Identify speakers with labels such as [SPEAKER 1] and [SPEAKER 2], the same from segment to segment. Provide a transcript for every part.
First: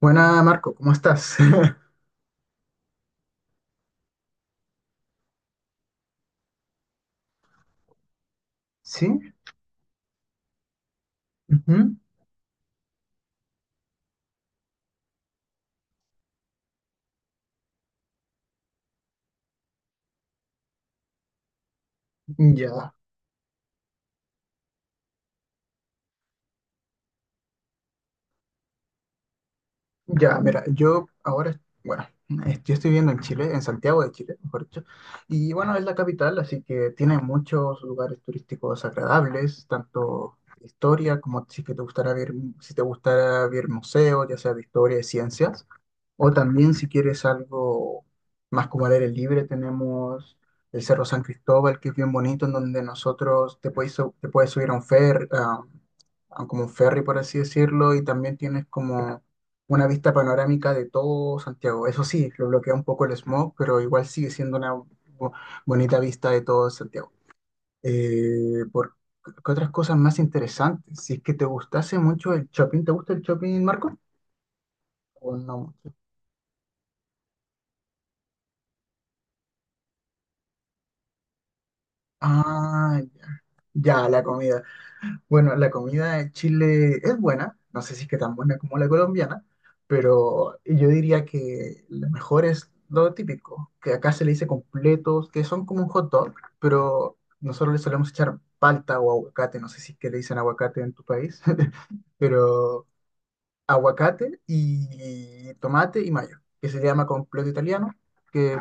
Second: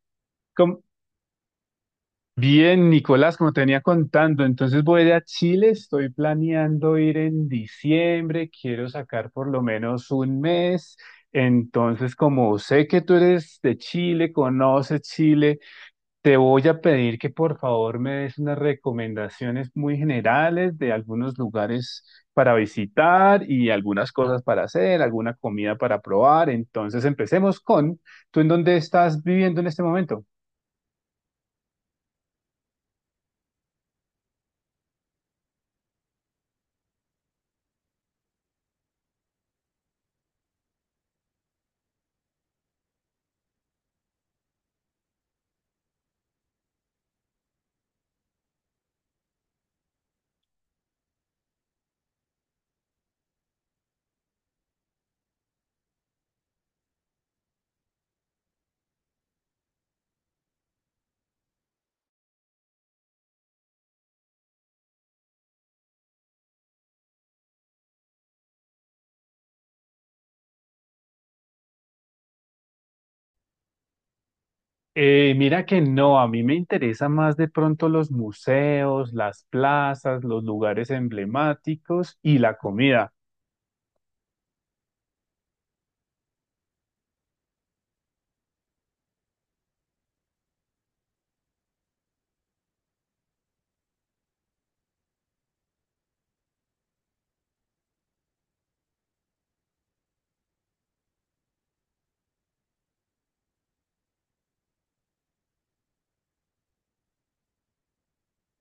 [SPEAKER 1] Buena, Marco,
[SPEAKER 2] Com-
[SPEAKER 1] ¿cómo estás?
[SPEAKER 2] Bien, Nicolás, como te venía contando, entonces voy a Chile, estoy planeando ir en diciembre, quiero
[SPEAKER 1] Sí,
[SPEAKER 2] sacar por lo menos un mes,
[SPEAKER 1] ujú,
[SPEAKER 2] entonces como sé que tú eres de Chile, conoces Chile, te voy a pedir que por favor me des unas recomendaciones muy generales de algunos lugares para
[SPEAKER 1] ya,
[SPEAKER 2] visitar y algunas cosas para hacer, alguna comida para probar, entonces empecemos con, ¿tú en dónde estás viviendo en este momento?
[SPEAKER 1] ya, mira, yo ahora, bueno, yo estoy viviendo en Chile, en Santiago de Chile, mejor dicho, y bueno, es la capital, así que tiene muchos lugares turísticos agradables, tanto historia como si que te gustara ver, si te gustara ver museos, ya sea de historia y ciencias. O también si quieres algo más como al aire libre, tenemos el Cerro San Cristóbal, que es bien bonito, en donde nosotros te puedes, te puedes subir a un ferry, a como un ferry, por así decirlo, y también tienes como una vista panorámica de todo Santiago. Eso sí, lo bloquea un poco el smog, pero igual sigue siendo una bonita vista de todo Santiago. Eh, por, ¿Qué otras cosas más interesantes? Si es que te gustase mucho el shopping, ¿te gusta el shopping, Marco?
[SPEAKER 2] Eh,
[SPEAKER 1] ¿O no
[SPEAKER 2] mira que
[SPEAKER 1] mucho?
[SPEAKER 2] no, a mí me interesa más de pronto los museos, las plazas, los lugares emblemáticos y la
[SPEAKER 1] Ah,
[SPEAKER 2] comida.
[SPEAKER 1] ya, la comida. Bueno, la comida de Chile es buena, no sé si es que tan buena como la colombiana, pero yo diría que lo mejor es lo típico, que acá se le dice completos, que son como un hot dog, pero nosotros le solemos echar palta o aguacate, no sé si es que le dicen aguacate en tu país, pero aguacate y tomate y mayo, que se llama completo italiano, que,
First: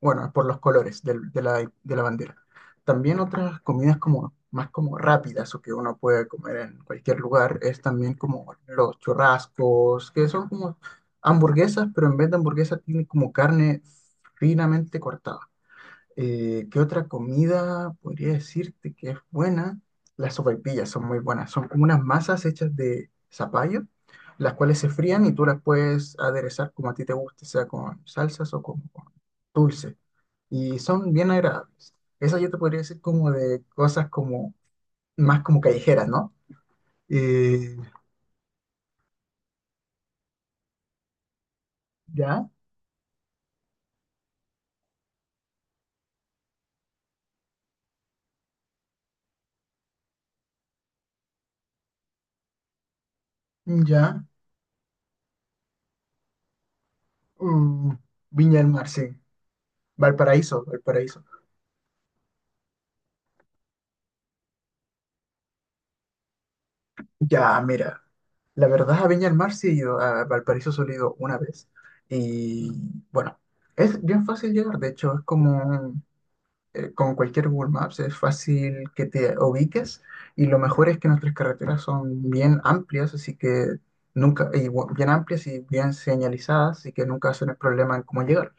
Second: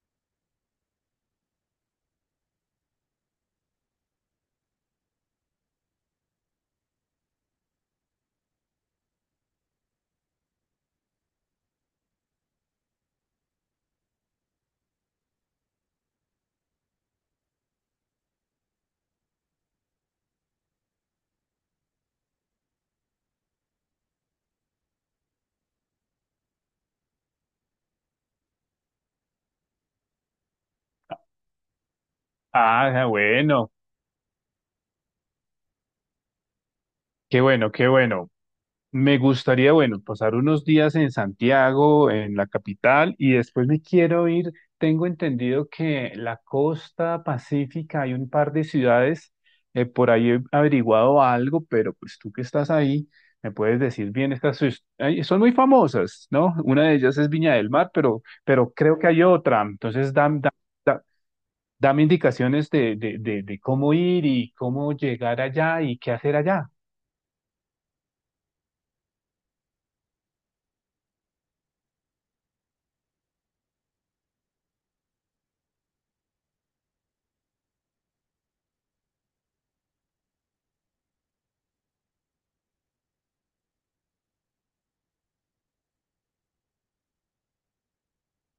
[SPEAKER 1] bueno, es por los colores de la, de la bandera. También otras comidas como más como rápidas o que uno puede comer en cualquier lugar es también como los churrascos, que son como hamburguesas, pero en vez de hamburguesas tiene como carne finamente cortada. ¿Qué otra comida podría decirte que es buena? Las sopaipillas son muy buenas. Son como unas masas hechas de zapallo, las cuales se frían y tú las puedes aderezar como a ti te guste, sea con salsas o como con dulce. Y son bien agradables. Esa yo te podría decir
[SPEAKER 2] Ah,
[SPEAKER 1] como de
[SPEAKER 2] bueno,
[SPEAKER 1] cosas como más como callejeras, ¿no?
[SPEAKER 2] qué bueno,
[SPEAKER 1] Eh,
[SPEAKER 2] qué bueno. Me gustaría, bueno, pasar unos días en Santiago, en la
[SPEAKER 1] ya,
[SPEAKER 2] capital, y después me quiero ir. Tengo entendido que la costa pacífica hay un par de ciudades, por ahí he averiguado algo, pero pues tú que estás ahí, me puedes decir
[SPEAKER 1] ya.
[SPEAKER 2] bien, ay, son muy famosas, ¿no? Una de ellas es Viña del Mar,
[SPEAKER 1] Mm, Viña del
[SPEAKER 2] pero
[SPEAKER 1] Mar,
[SPEAKER 2] creo
[SPEAKER 1] sí.
[SPEAKER 2] que hay otra. Entonces,
[SPEAKER 1] Valparaíso, Valparaíso.
[SPEAKER 2] dame indicaciones de cómo ir y cómo llegar allá y qué hacer allá.
[SPEAKER 1] Ya, mira. La verdad, a Viña del Mar sí he ido, a Valparaíso solo he ido una vez. Y bueno, es bien fácil llegar, de hecho, es como con cualquier Google Maps, es fácil que te ubiques, y lo mejor es que nuestras carreteras son bien amplias, así que nunca, y bien amplias y bien señalizadas, así que nunca hacen el problema en cómo llegar.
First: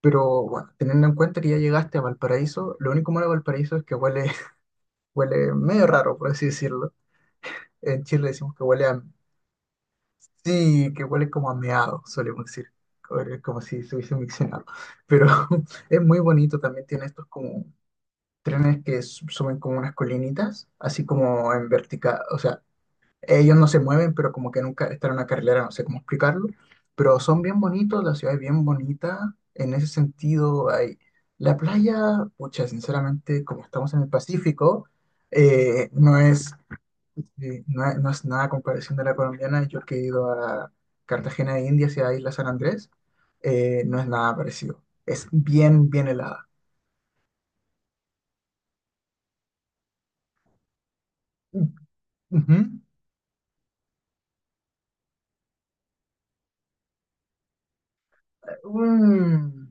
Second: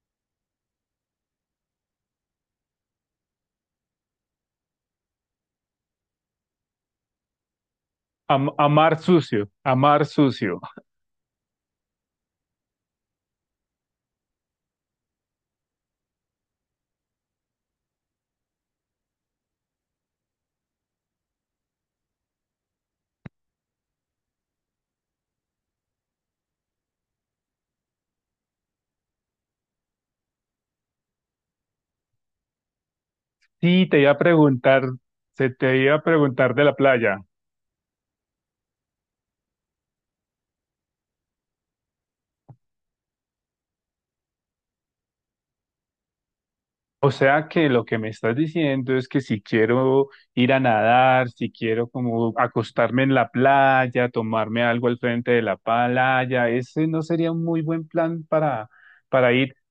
[SPEAKER 1] Pero bueno, teniendo en cuenta que ya llegaste a Valparaíso, lo único malo de Valparaíso es que huele, huele medio raro, por así decirlo. En Chile decimos que huele
[SPEAKER 2] Amar
[SPEAKER 1] a...
[SPEAKER 2] sucio, amar sucio.
[SPEAKER 1] Sí, que huele como a meado, solemos decir, huele como si se hubiese miccionado. Pero es muy bonito, también tiene estos como trenes que suben como unas colinitas, así como en vertical, o sea, ellos no se mueven, pero como que nunca están en una carrilera, no sé cómo explicarlo, pero son bien bonitos, la ciudad es bien bonita, en ese sentido hay la playa, pucha, sinceramente, como
[SPEAKER 2] Sí,
[SPEAKER 1] estamos
[SPEAKER 2] te
[SPEAKER 1] en el
[SPEAKER 2] iba a preguntar,
[SPEAKER 1] Pacífico,
[SPEAKER 2] se te iba a
[SPEAKER 1] no es...
[SPEAKER 2] preguntar de la playa.
[SPEAKER 1] Sí, no, no es nada a comparación de la colombiana. Yo que he ido a Cartagena de Indias y a Isla San Andrés, no es nada parecido. Es bien, bien helada.
[SPEAKER 2] O sea que lo que me estás diciendo es que si quiero ir a nadar, si quiero como
[SPEAKER 1] Ujú.
[SPEAKER 2] acostarme en la playa, tomarme algo al frente de la playa, ese no sería un muy buen plan para ir.
[SPEAKER 1] Mm,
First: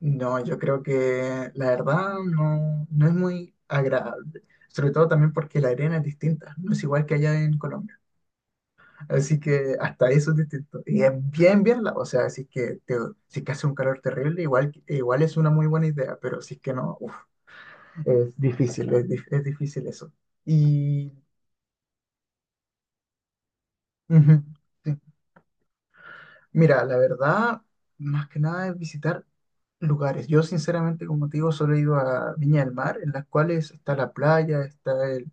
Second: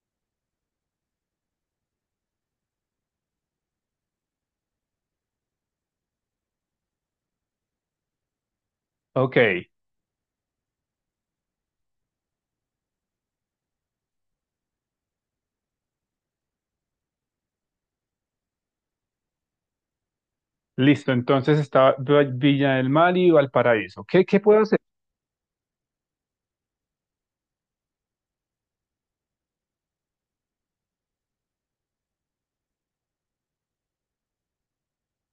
[SPEAKER 1] no, yo creo que la verdad no, no es muy agradable. Sobre todo también porque la arena es distinta, no es igual que allá en Colombia.
[SPEAKER 2] Ok,
[SPEAKER 1] Así que hasta eso es distinto. Y es bien, bien, o sea, si es que, te, si es que hace un calor terrible, igual, igual es una muy buena idea, pero si es que no, uff. Es difícil, es, es difícil eso.
[SPEAKER 2] listo.
[SPEAKER 1] Y
[SPEAKER 2] Entonces está Villa del Mar y Valparaíso. ¿Qué, qué
[SPEAKER 1] ujú,
[SPEAKER 2] puedo hacer?
[SPEAKER 1] sí. Mira, la verdad, más que nada es visitar lugares. Yo sinceramente, como te digo, solo he ido a Viña del Mar, en las cuales está la playa, está el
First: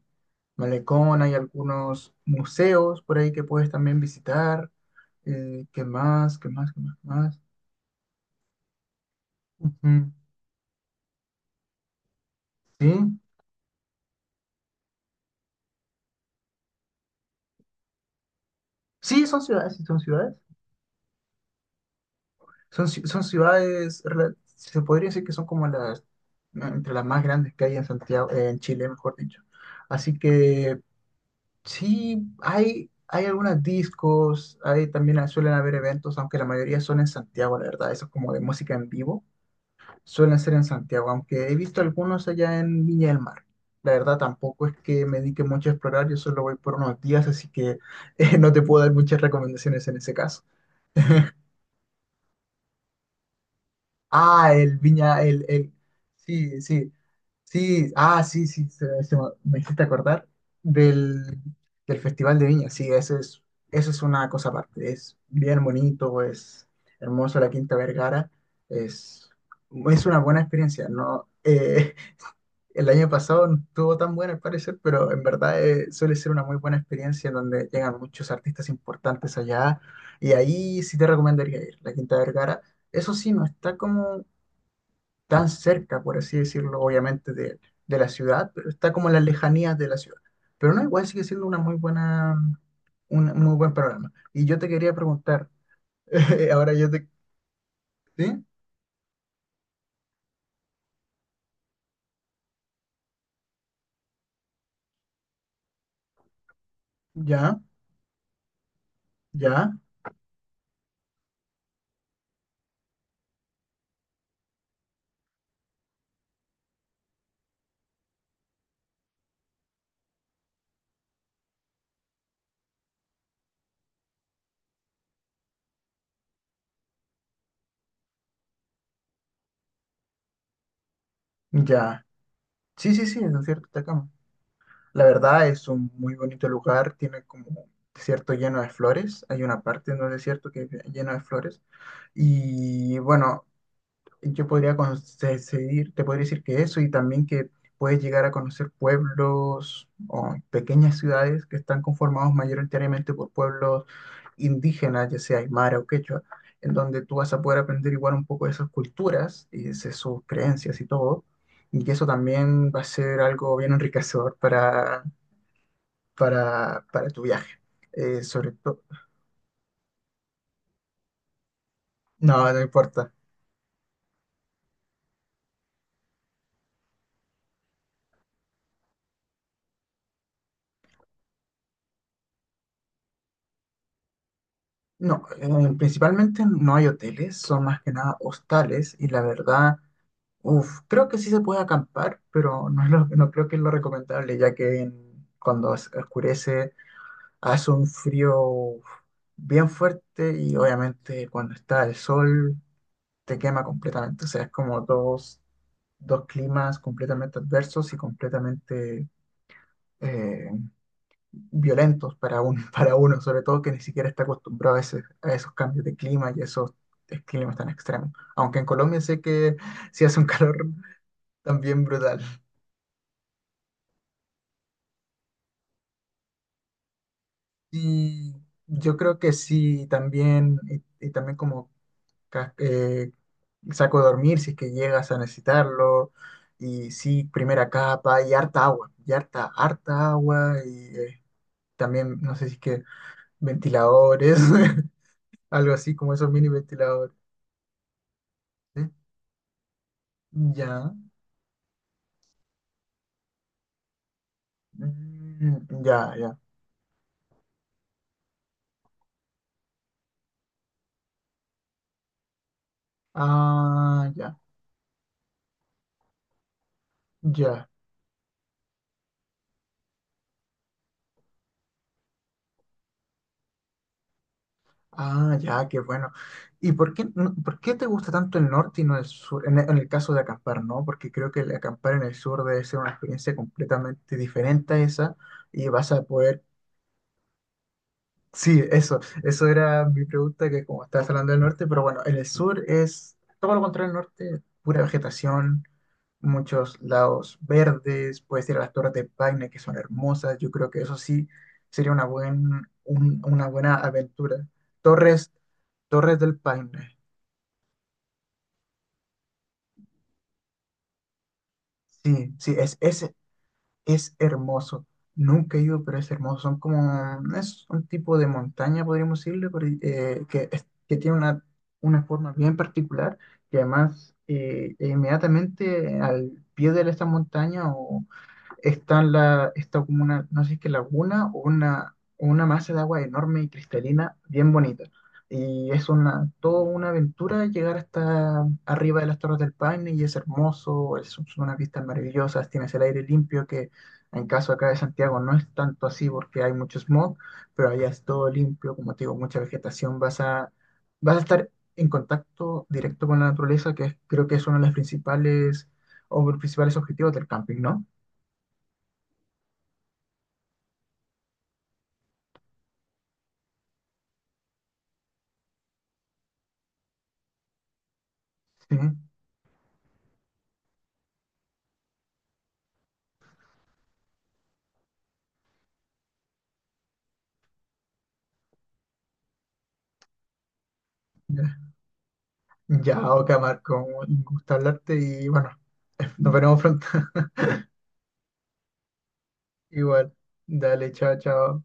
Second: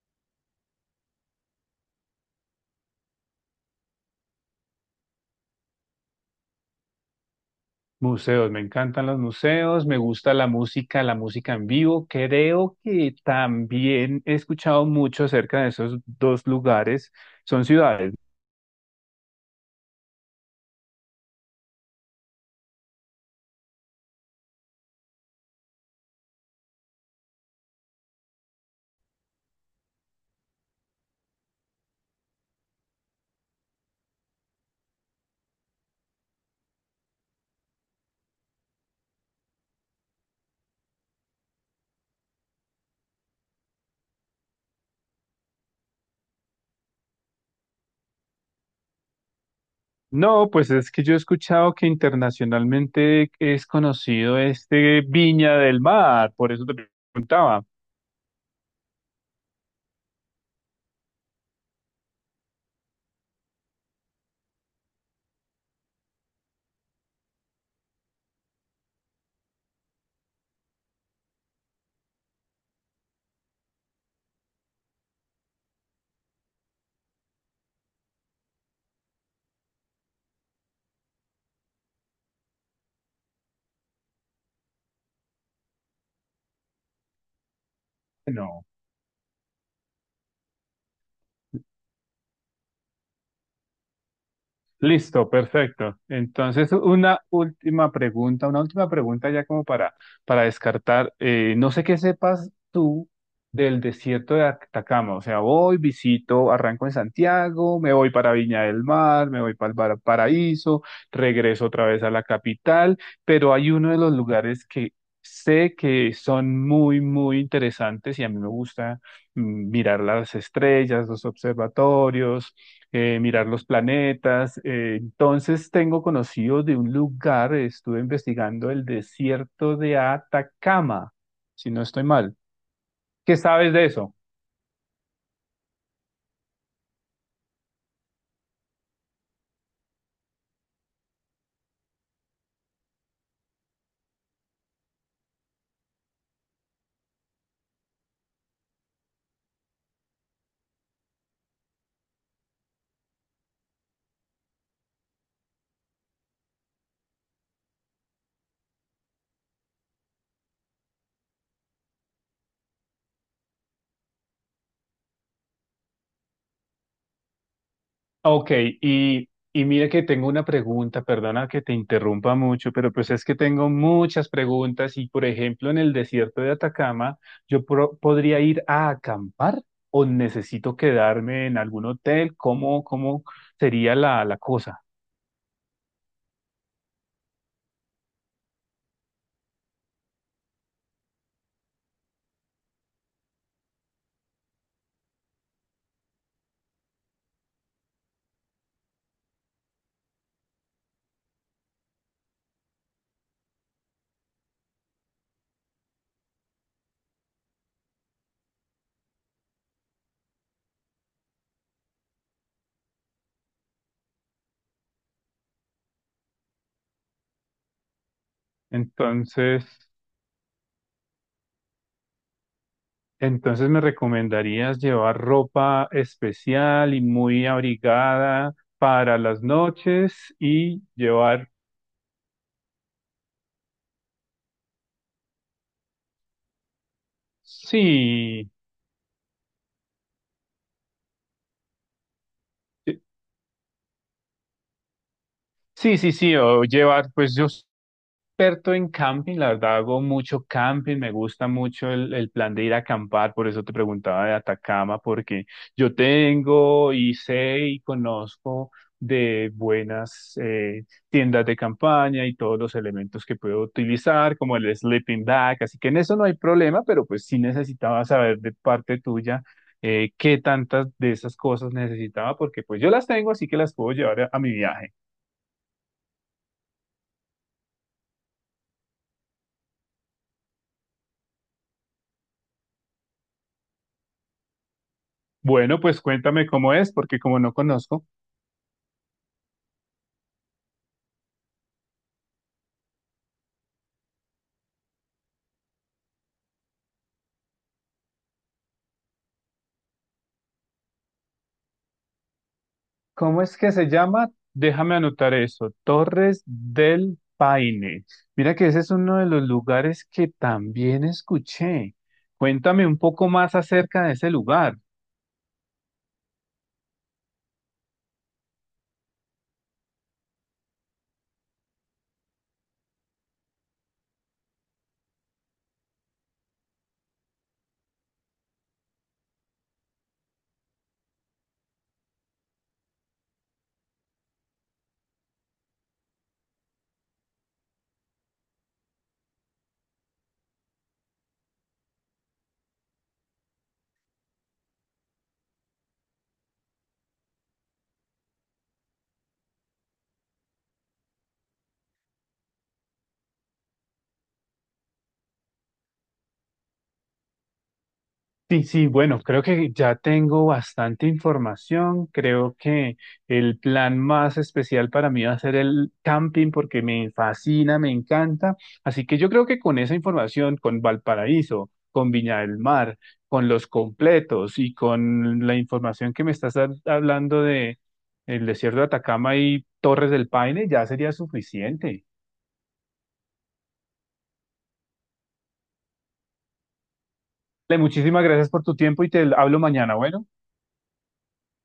[SPEAKER 1] malecón, hay algunos museos por ahí que puedes también visitar. ¿Qué más? ¿Qué más? ¿Qué más? ¿Qué más?
[SPEAKER 2] Museos, me encantan los museos, me
[SPEAKER 1] Ujú,
[SPEAKER 2] gusta la música en vivo. Creo
[SPEAKER 1] sí.
[SPEAKER 2] que también he escuchado mucho acerca de esos dos lugares. Son ciudades.
[SPEAKER 1] Sí, son ciudades, sí, son ciudades. Son, son ciudades, se podría decir que son como las, entre las más grandes que hay en Santiago, en Chile, mejor dicho. Así que sí, hay algunas discos, hay, también suelen haber eventos, aunque la mayoría son en Santiago, la verdad, eso es como de música en vivo, suelen ser en Santiago, aunque he visto algunos allá en Viña del Mar. La verdad, tampoco es que me dedique mucho a explorar, yo solo voy por unos días, así que no te puedo dar muchas recomendaciones en ese caso.
[SPEAKER 2] No, pues es que yo he escuchado que internacionalmente es conocido
[SPEAKER 1] Ah, el
[SPEAKER 2] este
[SPEAKER 1] Viña,
[SPEAKER 2] Viña del Mar, por
[SPEAKER 1] sí,
[SPEAKER 2] eso te
[SPEAKER 1] sí,
[SPEAKER 2] preguntaba.
[SPEAKER 1] sí, ah, sí, sí, me hiciste acordar del, del Festival de Viña, sí, eso es una cosa aparte, es bien bonito, es hermoso la Quinta Vergara, es, es una buena experiencia, no, el año pasado no estuvo tan buena al parecer, pero en verdad suele ser una muy buena experiencia en donde llegan muchos artistas importantes allá, y ahí sí te recomendaría ir, la Quinta Vergara, eso sí, no está como tan cerca, por así decirlo, obviamente de la ciudad,
[SPEAKER 2] No.
[SPEAKER 1] pero está como en las lejanías de la ciudad. Pero no, igual sigue siendo una muy buena, un muy buen programa. Y yo te quería
[SPEAKER 2] Listo,
[SPEAKER 1] preguntar,
[SPEAKER 2] perfecto. Entonces,
[SPEAKER 1] ahora yo te... ¿Sí?
[SPEAKER 2] una última pregunta ya como para descartar. No sé qué sepas tú del desierto de Atacama. O sea, voy, visito, arranco en
[SPEAKER 1] ¿Ya?
[SPEAKER 2] Santiago, me voy para Viña del Mar, me voy
[SPEAKER 1] ¿Ya?
[SPEAKER 2] para Paraíso, regreso otra vez a la capital, pero hay uno de los lugares que sé que son muy, muy interesantes y a mí me gusta mirar las estrellas, los observatorios mirar los planetas. Entonces tengo conocido de un lugar, estuve investigando el desierto de Atacama, si no estoy
[SPEAKER 1] ¿Ya?
[SPEAKER 2] mal.
[SPEAKER 1] Sí, sí, sí, es
[SPEAKER 2] ¿Qué
[SPEAKER 1] un cierto,
[SPEAKER 2] sabes de
[SPEAKER 1] Atacama.
[SPEAKER 2] eso?
[SPEAKER 1] La verdad es un muy bonito lugar, tiene como un desierto lleno de flores, hay una parte en el desierto que es lleno de flores. Y bueno, yo podría conseguir, te podría decir que eso y también que puedes llegar a conocer pueblos o pequeñas ciudades que están conformados mayoritariamente por pueblos indígenas, ya sea aymara o quechua, en donde tú vas a poder aprender igual un poco de esas culturas y de sus creencias y todo, y que eso también va a ser algo bien enriquecedor para tu viaje. Sobre
[SPEAKER 2] Ok,
[SPEAKER 1] todo,
[SPEAKER 2] y mire que tengo una pregunta, perdona que te interrumpa
[SPEAKER 1] no, no
[SPEAKER 2] mucho, pero pues
[SPEAKER 1] importa.
[SPEAKER 2] es que tengo muchas preguntas y por ejemplo en el desierto de Atacama, podría ir a acampar o necesito quedarme en algún hotel? ¿Cómo, cómo sería la, la cosa?
[SPEAKER 1] No, principalmente no hay hoteles, son más que nada hostales y la verdad, uff, creo que sí se puede acampar, pero no es no creo que es lo recomendable, ya que cuando oscurece hace un frío uf, bien fuerte y obviamente cuando está el sol te quema completamente, o sea, es como dos, dos climas completamente adversos y completamente eh, violentos para, un, para uno, sobre todo que ni siquiera está acostumbrado a, a esos cambios de clima y esos climas tan extremos. Aunque en Colombia sé que
[SPEAKER 2] Entonces...
[SPEAKER 1] sí hace un calor también brutal.
[SPEAKER 2] Entonces, ¿me recomendarías llevar ropa especial y muy
[SPEAKER 1] Y
[SPEAKER 2] abrigada
[SPEAKER 1] yo
[SPEAKER 2] para
[SPEAKER 1] creo que
[SPEAKER 2] las
[SPEAKER 1] sí,
[SPEAKER 2] noches
[SPEAKER 1] también,
[SPEAKER 2] y
[SPEAKER 1] y también
[SPEAKER 2] llevar,
[SPEAKER 1] como ca- eh, saco de dormir si es que llegas a necesitarlo. Y sí, primera capa y
[SPEAKER 2] sí,
[SPEAKER 1] harta agua, y harta, harta agua. También, no sé si es que
[SPEAKER 2] eh,
[SPEAKER 1] ventiladores, algo así como esos
[SPEAKER 2] sí,
[SPEAKER 1] mini
[SPEAKER 2] o llevar,
[SPEAKER 1] ventiladores.
[SPEAKER 2] pues yo experto
[SPEAKER 1] ¿Sí?
[SPEAKER 2] en camping, la verdad hago mucho
[SPEAKER 1] Ya,
[SPEAKER 2] camping, me gusta mucho el plan de ir a acampar, por eso te preguntaba de Atacama, porque
[SPEAKER 1] mm,
[SPEAKER 2] yo
[SPEAKER 1] ya, ya,
[SPEAKER 2] tengo y sé y conozco de buenas tiendas de campaña y todos los elementos que puedo
[SPEAKER 1] ah,
[SPEAKER 2] utilizar,
[SPEAKER 1] ya,
[SPEAKER 2] como el sleeping bag, así que en eso no hay problema, pero pues sí
[SPEAKER 1] ya,
[SPEAKER 2] necesitaba saber de parte tuya qué tantas de esas cosas necesitaba, porque pues yo las tengo, así que las puedo llevar a mi viaje.
[SPEAKER 1] ah, ya, qué bueno. ¿Y por qué, por qué te gusta tanto el norte y no el sur? En el caso de acampar, ¿no? Porque creo que el acampar en el sur debe ser una experiencia completamente diferente a esa, y
[SPEAKER 2] Bueno,
[SPEAKER 1] vas
[SPEAKER 2] pues
[SPEAKER 1] a poder...
[SPEAKER 2] cuéntame cómo es, porque como no conozco.
[SPEAKER 1] Sí, eso era mi pregunta, que como estabas hablando del norte, pero bueno, en el sur es todo lo contrario al norte, pura vegetación, muchos lados verdes, puedes ir a las Torres de Paine, que son hermosas, yo creo que eso sí sería una, buen,
[SPEAKER 2] ¿Cómo
[SPEAKER 1] una
[SPEAKER 2] es que
[SPEAKER 1] buena
[SPEAKER 2] se llama?
[SPEAKER 1] aventura.
[SPEAKER 2] Déjame
[SPEAKER 1] Torres,
[SPEAKER 2] anotar eso.
[SPEAKER 1] Torres del
[SPEAKER 2] Torres
[SPEAKER 1] Paine,
[SPEAKER 2] del Paine. Mira que ese es uno de los lugares que también escuché.
[SPEAKER 1] sí, sí, es,
[SPEAKER 2] Cuéntame un
[SPEAKER 1] es,
[SPEAKER 2] poco más acerca de
[SPEAKER 1] Es
[SPEAKER 2] ese lugar.
[SPEAKER 1] hermoso. Nunca he ido, pero es hermoso. Son como, es un tipo de montaña, podríamos decirle, que, que tiene una forma bien particular, que además inmediatamente al pie de esta montaña está en la, está como una, no sé si es que laguna o una masa de agua enorme y cristalina, bien bonita. Y es una, toda una aventura llegar hasta arriba de las Torres del Paine y es hermoso, son unas vistas maravillosas, tienes el aire limpio que en caso acá de Santiago no es tanto así porque hay mucho smog, pero allá es todo limpio, como te digo, mucha vegetación, vas a, vas a estar en contacto directo con la naturaleza, que creo que es uno de los principales o los principales objetivos del camping, ¿no?
[SPEAKER 2] Sí, sí, bueno, creo que ya tengo bastante información. Creo que el plan más especial para mí va a ser el camping porque me fascina, me encanta.
[SPEAKER 1] Sí,
[SPEAKER 2] Así que yo creo que con esa información, con Valparaíso, con Viña del Mar, con los completos y con la información que me estás hablando de el desierto de Atacama y Torres del Paine, ya sería
[SPEAKER 1] ya,
[SPEAKER 2] suficiente.
[SPEAKER 1] ya, Oka, Marco, un gusto hablarte y bueno, nos veremos pronto.
[SPEAKER 2] Le muchísimas gracias por tu tiempo y te hablo mañana,
[SPEAKER 1] Igual,
[SPEAKER 2] bueno.
[SPEAKER 1] dale, chao, chao.